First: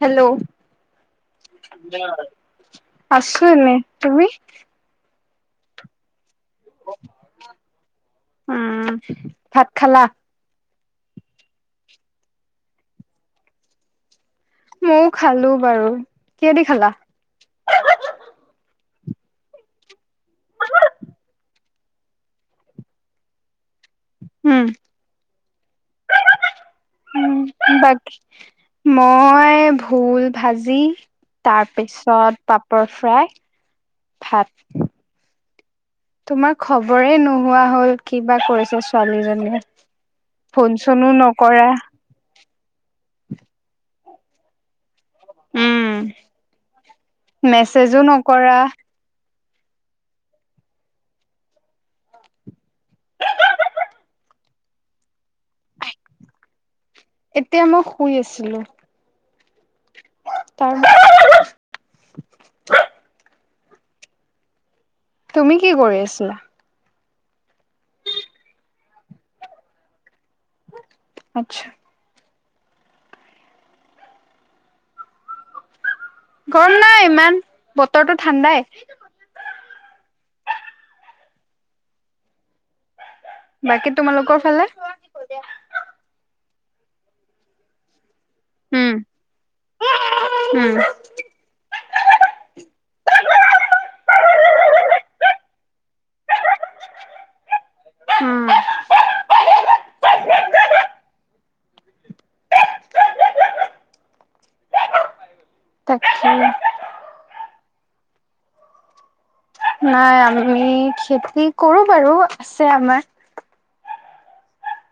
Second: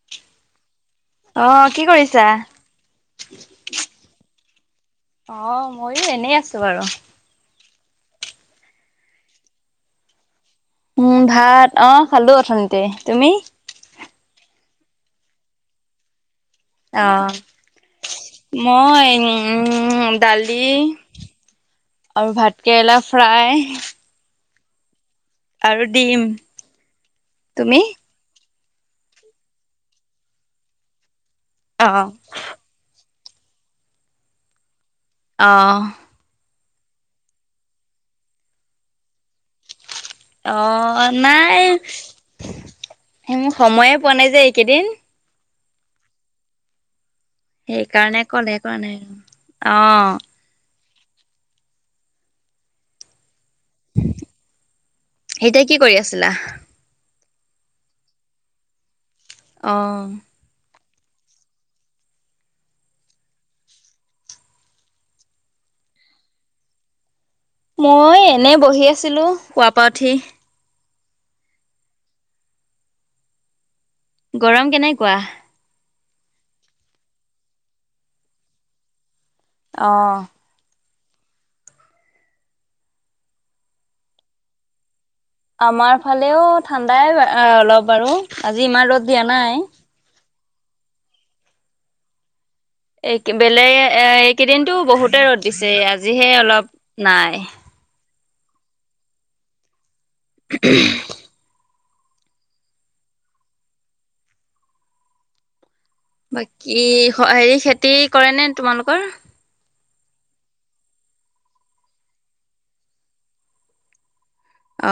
Hello অ' কি কৰিছা? আছো এনে তুমি। অ' মইয়ো এনেই আছো বাৰু। উম ভাত খালা। উম ভাত অ' খালো অথনিতে তুমি। ময়ও খালো বাৰু কিহেদি খালা। অ', মই উম উ দালি। আৰু ভাতকেৰেলা ফ্ৰাই। উম আৰু ডিম। উ তুমি? বাকি। মই ভোল ভাজি অ', তাৰপিছত। পাপৰ ফ্ৰাই ভাত। অ। তোমাৰ খবৰে নোহোৱা হল কিবা কৰিছ ছোৱালীজনীয়ে। ফোন চোনো অ', নাই নকৰা। মো সময়ে পোৱা নাই যে এইকেইদিন। উম মেছেজো সেইকাৰণে নকৰা। [inaudible] অ এতিয়া কি কৰি আছিলা এতিয়া মই শুই আছিলো। অ তাৰ তুমি কি কৰি আছিলা মই এনে বহি আছিলো শুৱা পা উঠি আচ্চা গৰম কেনেকুৱা গৰম নাই ইমান বতৰটো ঠাণ্ডাই অ। বাকী তোমালোকৰ ফালে আমাৰ ফালেও ঠাণ্ডাই অলপ আৰু আজি ইমান ৰ'দ দিয়া নাই। উম এই বেলেগ এইকেইদিনো বহুতে ৰ'দ দিছে আজিহে অলপ নাই উম [unintelligible] তাকে ই‌ হেৰি খেতি কৰে নে তোমালোকৰ নাই আমি খেতি কৰো বাৰু আছে আমাৰ অ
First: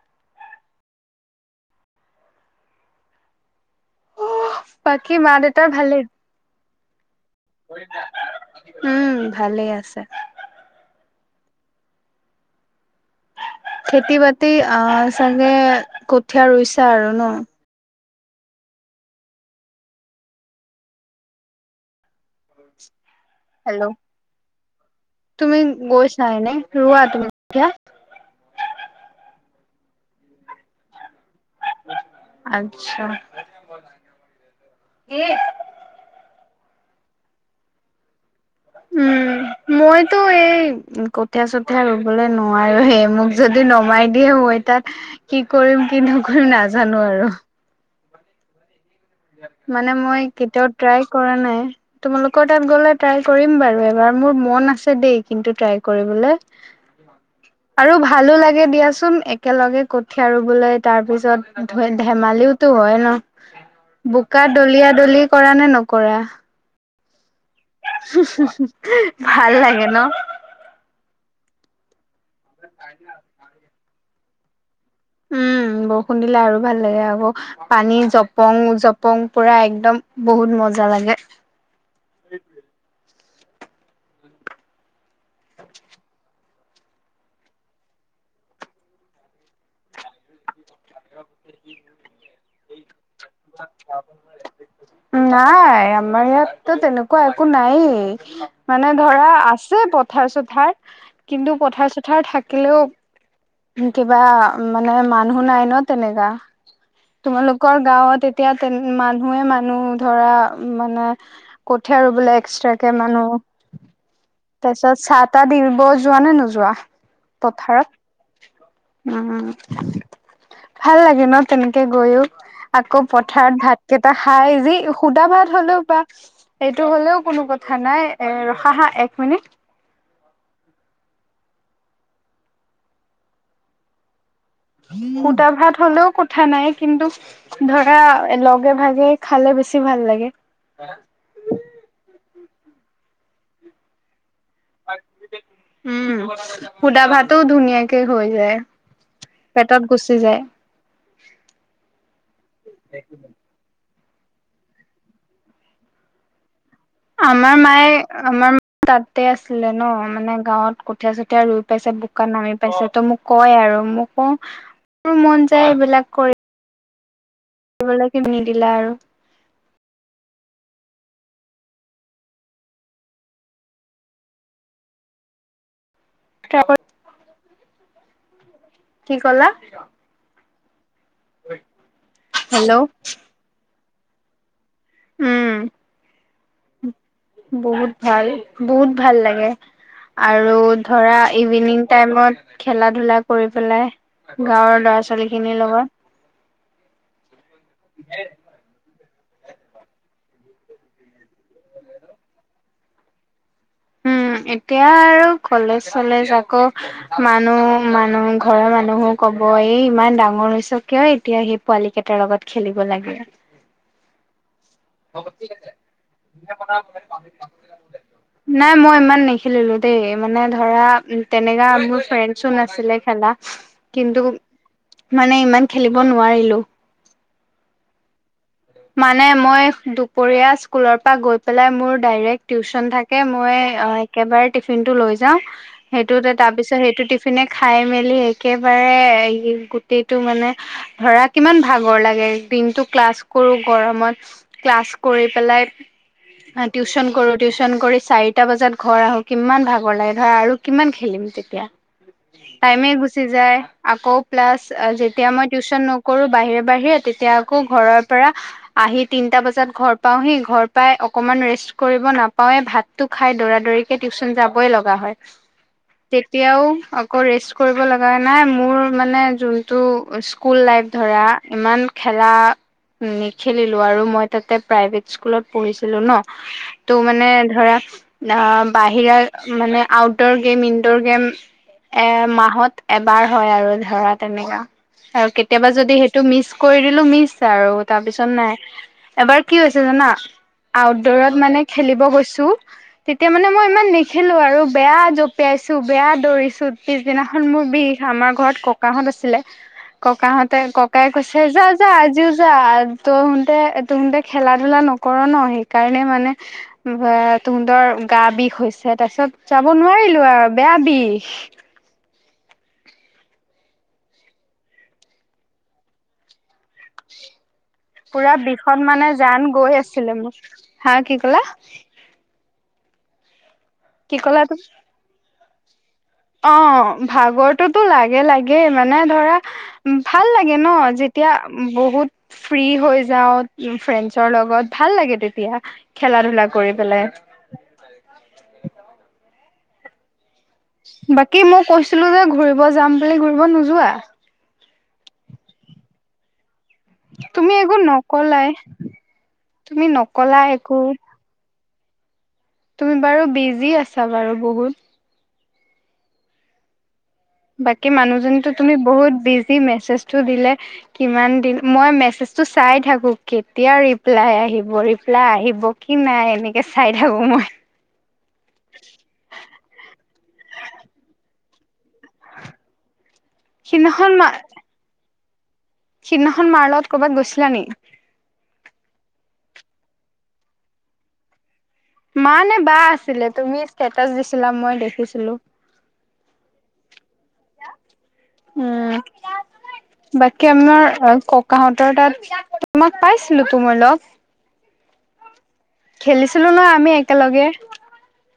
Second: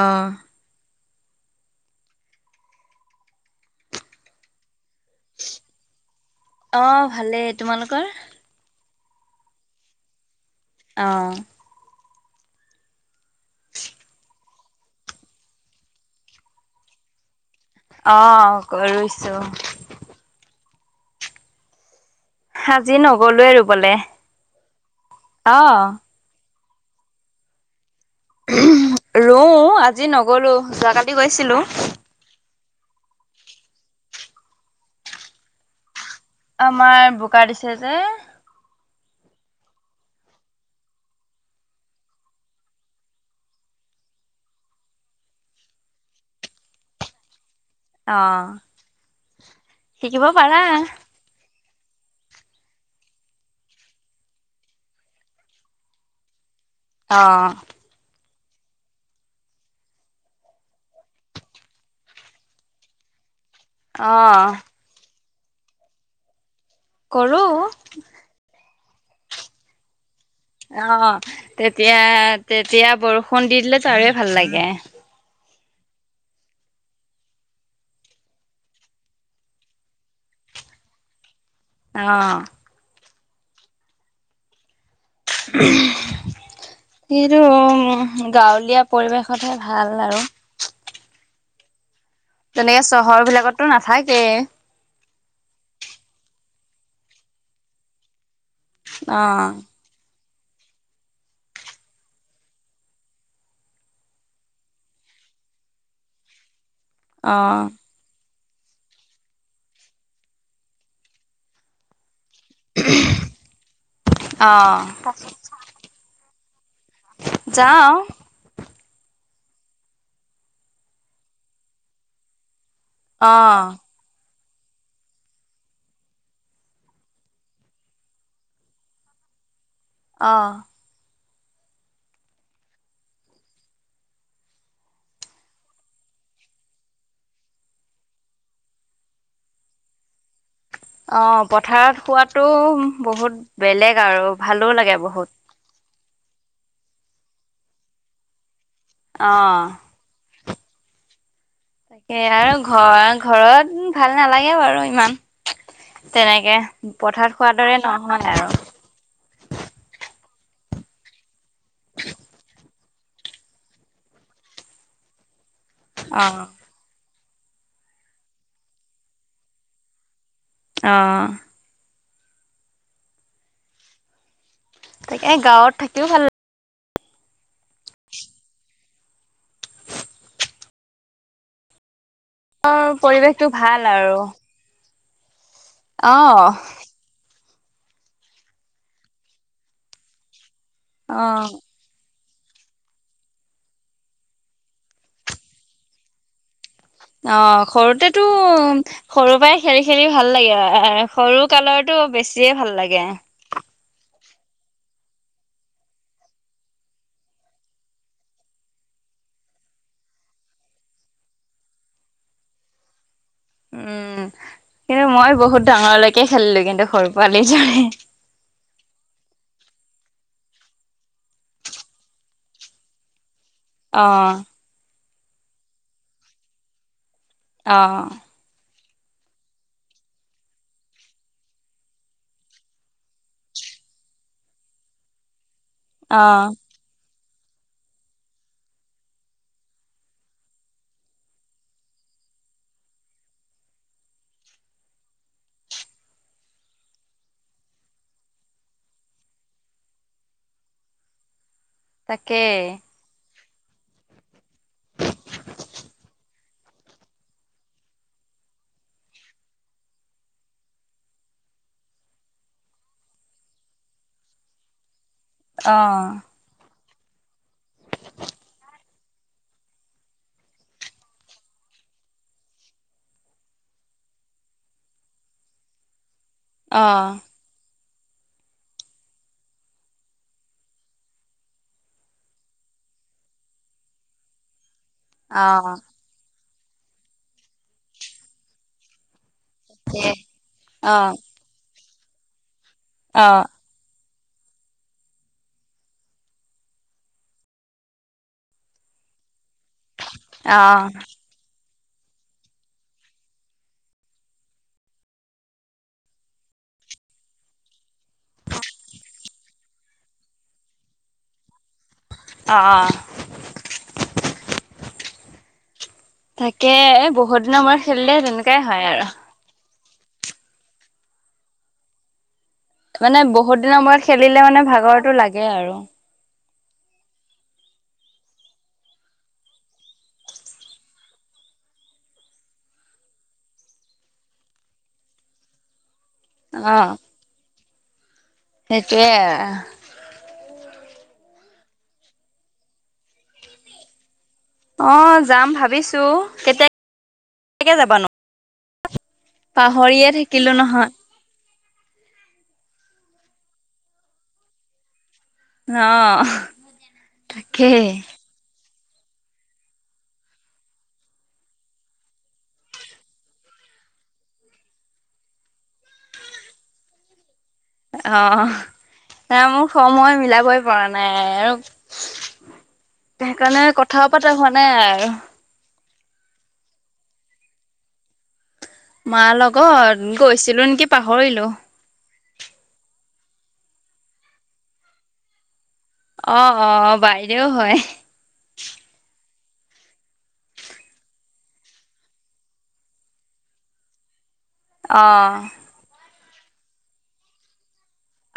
বাকী মা দেউতাৰ ভালেই অ ভালেই তোমালোকৰ উম ভালে আছে অ খেতি বাতি তই অ চাগে কঠীয়া ৰুইছা আৰু ন অ কৰিছো‌ ৰুইছো আজি নগলোৱে হেল্ল' ৰুবলে তুমি অ' গ‌ইচা এনে ৰুৱা তুমি কঠিয়া ৰু আজি নগলো যোৱাকালি গৈছিলো আতছা এই আমাৰ বোকা দিছে যে উম মইতো এই কঠীয়া চঠীয়া ৰুবলৈ নোৱাৰো হে, মোক যদি নমাই দিয়ে মই তাত কি কৰিম কি নকৰিম নাজানো আৰু। অ। মানে মই শিকিব পাৰা। কেতিয়াও ট্ৰাই কৰা নাই তোমালোকৰ তাত গ'লে ট্ৰাই কৰিম বাৰু এবাৰ মোৰ মন আছে দেই কিন্তু ট্ৰাই কৰিবলৈ [unintelligible] অ আৰু ভালো লাগে দিয়াচোন একেলগে কঠীয়া ৰোবলে তাৰ পিছত ধেমালিও টো হয় ন বোকা অ' দলিয়া দলি কৰানে নকৰা কৰোঁ ভাল লাগে ন অ, তেতিয়া-তেতিয়া, বৰষুণ দি দিলেতো আৰুৱে ভাল লাগে। উম, বৰষুণ দিলে আৰু ভাল লাগে। আকৌ পানী জপং-জপং, পুৰা একদম বহুত মজা লাগে। অ, এইটো, গাঁৱলীয়া পৰিৱেশতহে ভাল আৰু। [inaudible] তেনেকে চহৰ ভিলাক [inaudible] নাই, আমাৰ ইয়াতো তেনেকুৱা একো নায়েই। মানে ধৰা, অ', আছে পথাৰ-চথাৰ। কিন্তু, পথাৰ-চথাৰ থাকিলেও কিবা, মানে মানুহ নাই ন, তেনেকা অ', তোমালোকৰ গাঁৱত এতিয়া তে, মানুহে, মানুহ ধৰা, মানে কঠিয়া ৰোব'লে এক্সট্ৰাকে মানুহ। অ', তাৰপিছত চাহ-তাহ দিব যোৱানে নোযোৱা? যাওঁ পথাৰত। উম, ভাল লাগে ন, তেনেকে গৈয়ো। আকৌ পথাৰত অ', ভাত কেইটা খাই, যি সুদা ভাত হ'লেও বা এইটো হ'লেও কোনো কথা নাই। এ, ৰখা হা এক মিনিট। অ, সুদা ভাত হ'লেও কথা নাই, কিন্তু ধৰা, লগে ভাগে খালে, বেছি ভাল লাগে। অ, পথাৰত খোৱাতো, বহুত বেলেগ আৰু ভালো লাগে বহুত। উম, সুদা ভাতোও ধুনীয়াকে হৈ যায়। অ'। পেটত গুচি, যায়। তাকে আৰু ঘৰ- ঘৰত ভাল নালাগে বাৰু ইমান তেনেকে। পথাৰত আমাৰ খোৱাৰ দৰে, মায়ে নহয় আমাৰ আৰু। তাতে আছিলে ন, মানে গাঁৱত কঠিয়া- চঠীয়া ৰুই পাইছে, বোকাত নামি পিছত মোক কয় আৰু, মই কও, মন যায় এইবিলাক কৰিব অ', [inaudible] অ, এ, গাঁৱত থাকিও ভাল [unintelligible] কি কলা? [inaudible] হেল্ল' ৰ, পৰিৱেশটো ভাল আৰু। উম, অ, বহুত ভাল, বহুত ভাল লাগে, আৰু ধৰা, অ', ইভিনিং টাইমত খেলা ধূলা কৰি পেলাই, গাঁৱৰ ল'ৰা-ছোৱালী খিনিৰ লগত। অ, সৰুতেটো সৰুৰ পৰাই খেলি-খেলি ভাল লাগে সৰু কালৰটো বেছিয়ে ভাল লাগে। উম, এতিয়া আৰু কলেজ-চলেজ আকৌ মানুহ, মানুহ ঘৰৰ মানুহো ক'ব এই ইমান ডাঙৰ হৈছে কিয় এতিয়া সেই পোৱালি কেইটাৰ লগত খেলিব লাগে। উম, কিন্তু মই বহুত ডাঙৰলৈকে খেলিলো কিন্তু সৰু পোৱালি দৰে। নাই মই ইমান নেখেলিলো দেই মানে ধৰা তেনেকা মোৰ ফ্ৰেণ্ডছো নাছিলে খেলা কিন্তু অ', মানে ইমান খেলিব নোৱাৰিলো অ মানে মই দুপৰীয়া স্কুলৰ পৰা গৈ পেলাই মোৰ ডাইৰেক্ট টিউচন থাকে মই একেবাৰে টিফিনটো লৈ যাও সেইটোতে তাৰ অ'। পিছ ত সেইটো টিফিনে খাই মেলি একেবাৰে গোটেইটো মানে ধৰা কিমান ভাগৰ লাগে দিনটো ক্লাছ কৰো গৰমত ক্লাছ কৰি পেলাই টিউচন কৰো টিউচন কৰি চাৰিটা বজাত ঘৰ আহো কিমান ভাগৰ লাগে ধৰা আৰু কিমান খেলিম তেতিয়া তাকেই। টাইমে গুচি যায় আকৌ প্লাছ যেতিয়া মই টিউচন নকৰো বাহিৰে বাহিৰে তেতিয়া আকৌ ঘৰৰ পৰা আহি তিনটা বজাত ঘৰ পাওহি ঘৰ পাই অকমান ৰেষ্ট কৰিব নাপাৱে ভাত টো খাই দৌৰা দৌৰিকে টিউচন যাবই লগা হয় অ এতিয়াও আকৌ ৰেষ্ট কৰিব লগা নাই মোৰ মানে যোনটো স্কুল লাইফ ধৰা ইমান খেলা উম নেখেলিলো আৰু মই তাতে প্ৰাইভেট স্কুলত পঢ়িছিলো ন তো অ', মানে ধৰা আহ বাহিৰা মানে আউটডৰ গেম ইনডৰ গেম এ মাহত এবাৰ হয় আৰু ধৰা তেনেকা আৰু কেতিয়াবা অ', যদি সেইটো মিচ কৰি দিলো মিছ আৰু তাৰপিছত নাই এবাৰ কি হৈছে জানা অ'। অ', আউটডৰত মানে খেলিব গৈছো তেতিয়া মানে মই ইমান নেখেলো আৰু বেয়া জপিয়াইছো বেয়া দৌৰিছো পিছদিনাখন মোৰ বিষ আমাৰ ঘৰত ক কাহঁত আছিলে ককাহঁতে অ', ককাইয়ে কৈছে যা যা আজিও যা তহনতে তহনতে খেলা ধূলা নকৰ ন সেইকাৰণে মানে বা তুহঁতৰ গা বিষ হৈছে তাৰপিছত যাব নোৱাৰিলো আৰু বেয়া বিষ অ অ তাকে এ বহুত দিনৰ মূৰত খেলিলে পুৰা তেনেকুৱাই হয় বিষত আৰু। মানে জান গৈ আছিলে মোৰ হা কি কলা মানে বহুত দিনৰ মূৰত কি কলা খেলিলে তুমি মানে ভাগৰতো লাগে আৰু অ ভাগৰতোটো লাগে লাগেই মানে ধৰা ভাল লাগে ন যেতিয়া বহুত ফ্ৰী হৈ যাও ফ্ৰেণ্ডছৰ লগত ভাল লাগে তেতিয়া খেলা ধূলা কৰি পেলাই সেইটোৱে বাকী মই কৈছিলো যে ঘূৰিব যাম বুলি ঘূৰিব নোযোৱা অ যাম ভাবিছো কেতিয়া তুমি কেতিয়াকে একো যাবানো? নকলাই তুমি পাহৰিয়ে নকলাই থাকিলো একো নহয় তুমি বাৰু বিজি আছা বাৰু বহুত অ তাকেই বাকী মানুহজনীতো তুমি বহুত বিজি মেছেজটো দিলে কিমান দিন মই মেছেজটো চাই থাকো কেতিয়া ৰিপ্লাই আহিব ৰিপ্লাই আহিব কি নাই এনেকৈ চাই থাকো মই অ নাই মোক সময় মিলাবই পৰা নাই আৰু সেইকাৰণে সিদিনাখন কথাও মা পতা হোৱা নাই আৰু সিদিনাখন মাৰ লগত কৰ'বাত গৈছিলা নি। মাৰ লগত গৈছিলো নেকি পাহৰিলো। মা নে বা আছিলে তুমি ষ্টেটাচ দিছিলা মই দেখিছিলো। অ অ বাইদেও হয়। উম। বাকী আমাৰ ককাহঁতৰ তাত তোমাক পাইছিলো তো মই লগ। অ। খেলিছিলো ন আমি একেলগে।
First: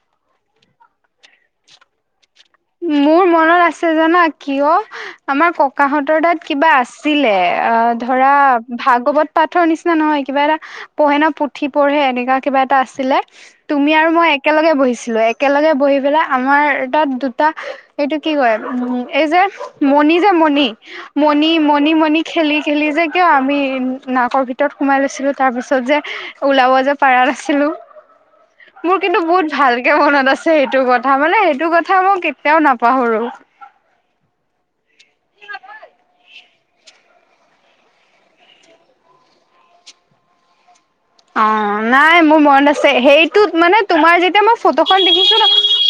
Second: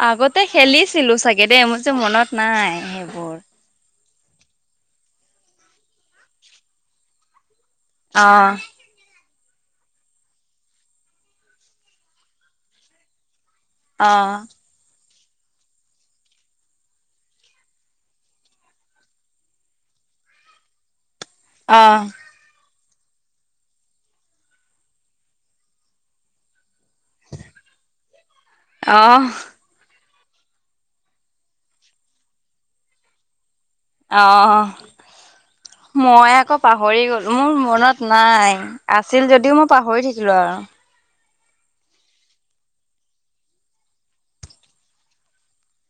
আগতে খেলিছিলো চাগে দেই মোৰ যে মনত। নাই মোৰ সেইবোৰ মনত আছে জানা। কিয় আমাৰ ককাহঁতৰ তাত কিবা আছিলে অ ধৰা। অ', ভাগৱত পাঠৰ নিচিনা নহয় কিবা এটা পোহে ন পুথি পঢ়ে এনেকুৱা কিবা এটা আছিলে। তুমি আৰু মই অ', একেলগে বহিছিলো একেলগে বহি পেলাই আমাৰ তাত দু। টা এইটো কি কয় উ এই যে মণি যে মণি মণি মণি মণি। খেলি খেলি যে কিয় আমি নাকৰ ভিতৰত সোমাই লৈছিলোঁ তাৰপিছত যে ওলাব যে। পাৰা নাছিলো মোৰ কিন্তু অ', বহুত ভাল। কে মনত আছে সেইটো কথা মানে সেইটো কথা মই কেতিয়াও নাপাহৰো। অ মই আকৌ পাহৰি গলো মোৰ মনত নাই। আছিল যদিও মই পাহৰি থাকিলো আৰু। অ নাই মোৰ মন আছে সেইটো মানে তোমাৰ যেতিয়া মই ফটোখন দেখিছো ন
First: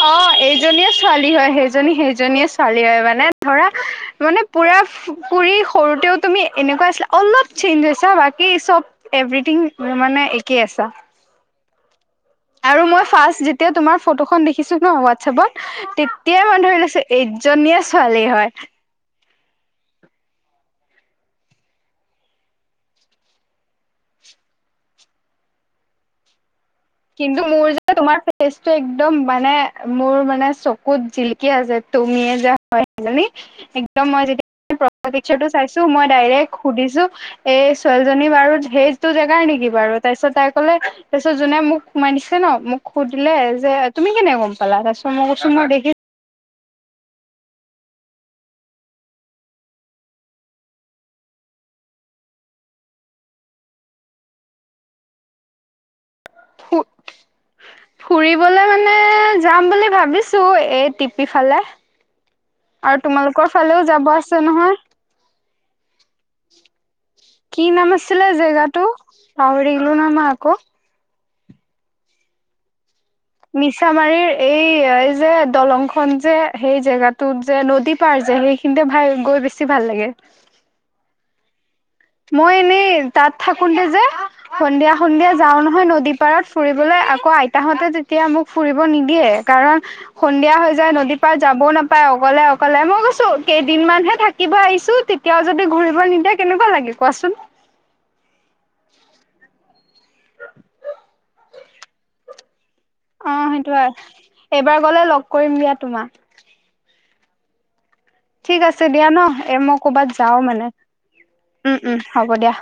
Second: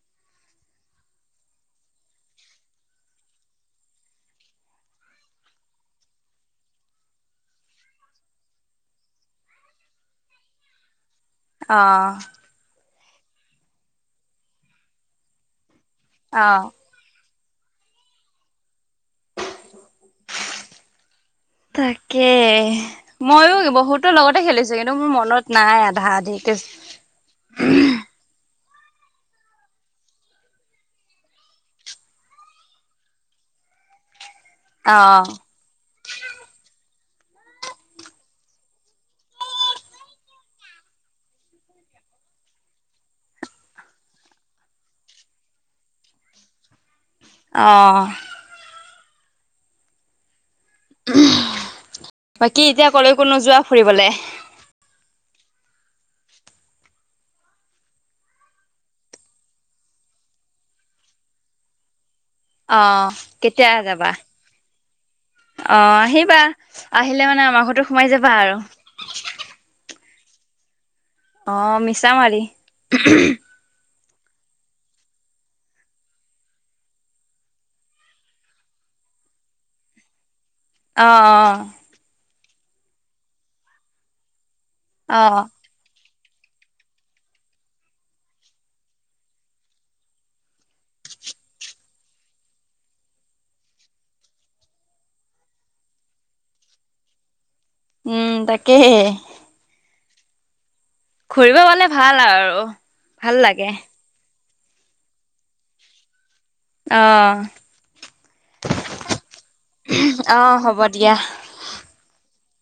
অ এই। সেইজনীয়ে ছোৱালী হয় সেইজনী সেইজনীয়ে ছোৱালী হয় মানে ধৰা। মানে পুৰা পুৰি সৰুতেও তুমি এনেকুৱা আছিলা অলপ চেঞ্জছা বাকী চব। এভ্ৰথিং মানে একেই আছা। অ। আৰু মই ফাৰ্ষট যেতিয়া তোমাৰ ফটোখন দেখিছো ন হোৱাটছএপত তেতিয়াই অ মানে লৈছে। এইজনীয়ে ছোৱালী হয়। [unintelligible] তাকে। ময়ো বহুতো লগতে খেলিছো কিন্তু মোৰ মনত নাই আধা আধি। কিন্তু মোৰ যে তোমাৰ ফেচটো এক্দম মানে মোৰ মানে চকুত জিল। কি আছে তুমিয়ে যে হয় সেইজনী একদম মই যেতিয়া অ পফাইল পিক্সাৰটো। চাইছো মই ডাইৰেক্ট সুধিছো। এই ছোৱালীজনী বাৰু সেইটো জেগাৰ নেকি বাৰু তাৰপিছত তাই ক'লে তাৰপিছত যোনে মোক। সোমাই দিছে ন মোক সুধিলে যে তুমি কেনে গম পালা তাৰপিছত মই কইচো মই দেখি। অ। বাকী এতিয়া ক'লৈকো নোযোৱা ফুৰিবলে। হোত। ফুৰিবলৈ মানে যাম বুলি ভাবিছোঁ এই টিপি ফালে। অ আৰু তোমালোকৰ কেতিয়া ফালেও যাবা যাব আছে নহয়। অ আহিবা আহিলে মানে আমাৰ ঘৰতো সোমাই যাবা আৰু। [unintelligible] নহ আকো অ মিছা মাৰি। মিছামাৰীৰ এই এই যে দলং খন যে সেই জেগাটোত যে নদী পাৰ যে সেই। খিন্তে ভাল গৈ বেছি ভাল লাগে। অ অ। মই এনেই তাত থাকোতে যে সন্ধিয়া অ সন্ধিয়া যাওঁ ন, নদী পাৰত ফুৰিবলৈ আকৌ আইতাহঁতে তেতিয়া মোক ফুৰিব নিদিয়ে কাৰণ, সন্ধিয়া হৈ যায় নদীৰ পাৰ যাবও নাপায় অকলে অকলে মই গৈছো কেইদিন মানহে থাকিব আহিছোঁ। তেওঁ যদি ঘূৰিব নিদিয়ে কেনেকুৱা লাগে কোৱাচোন। উম তাকে। ফুৰিব পালে ভাল আৰু অ ভাল লাগে সেইটো হয় এইবাৰ গ'লে লগ কৰিম দিয়া তোমাক। অ ঠিক আছে দিয়া ন এ মই কৰ'বাত অ যাওঁ মানে হ'ব দিয়া উম উম হ'ব দিয়া।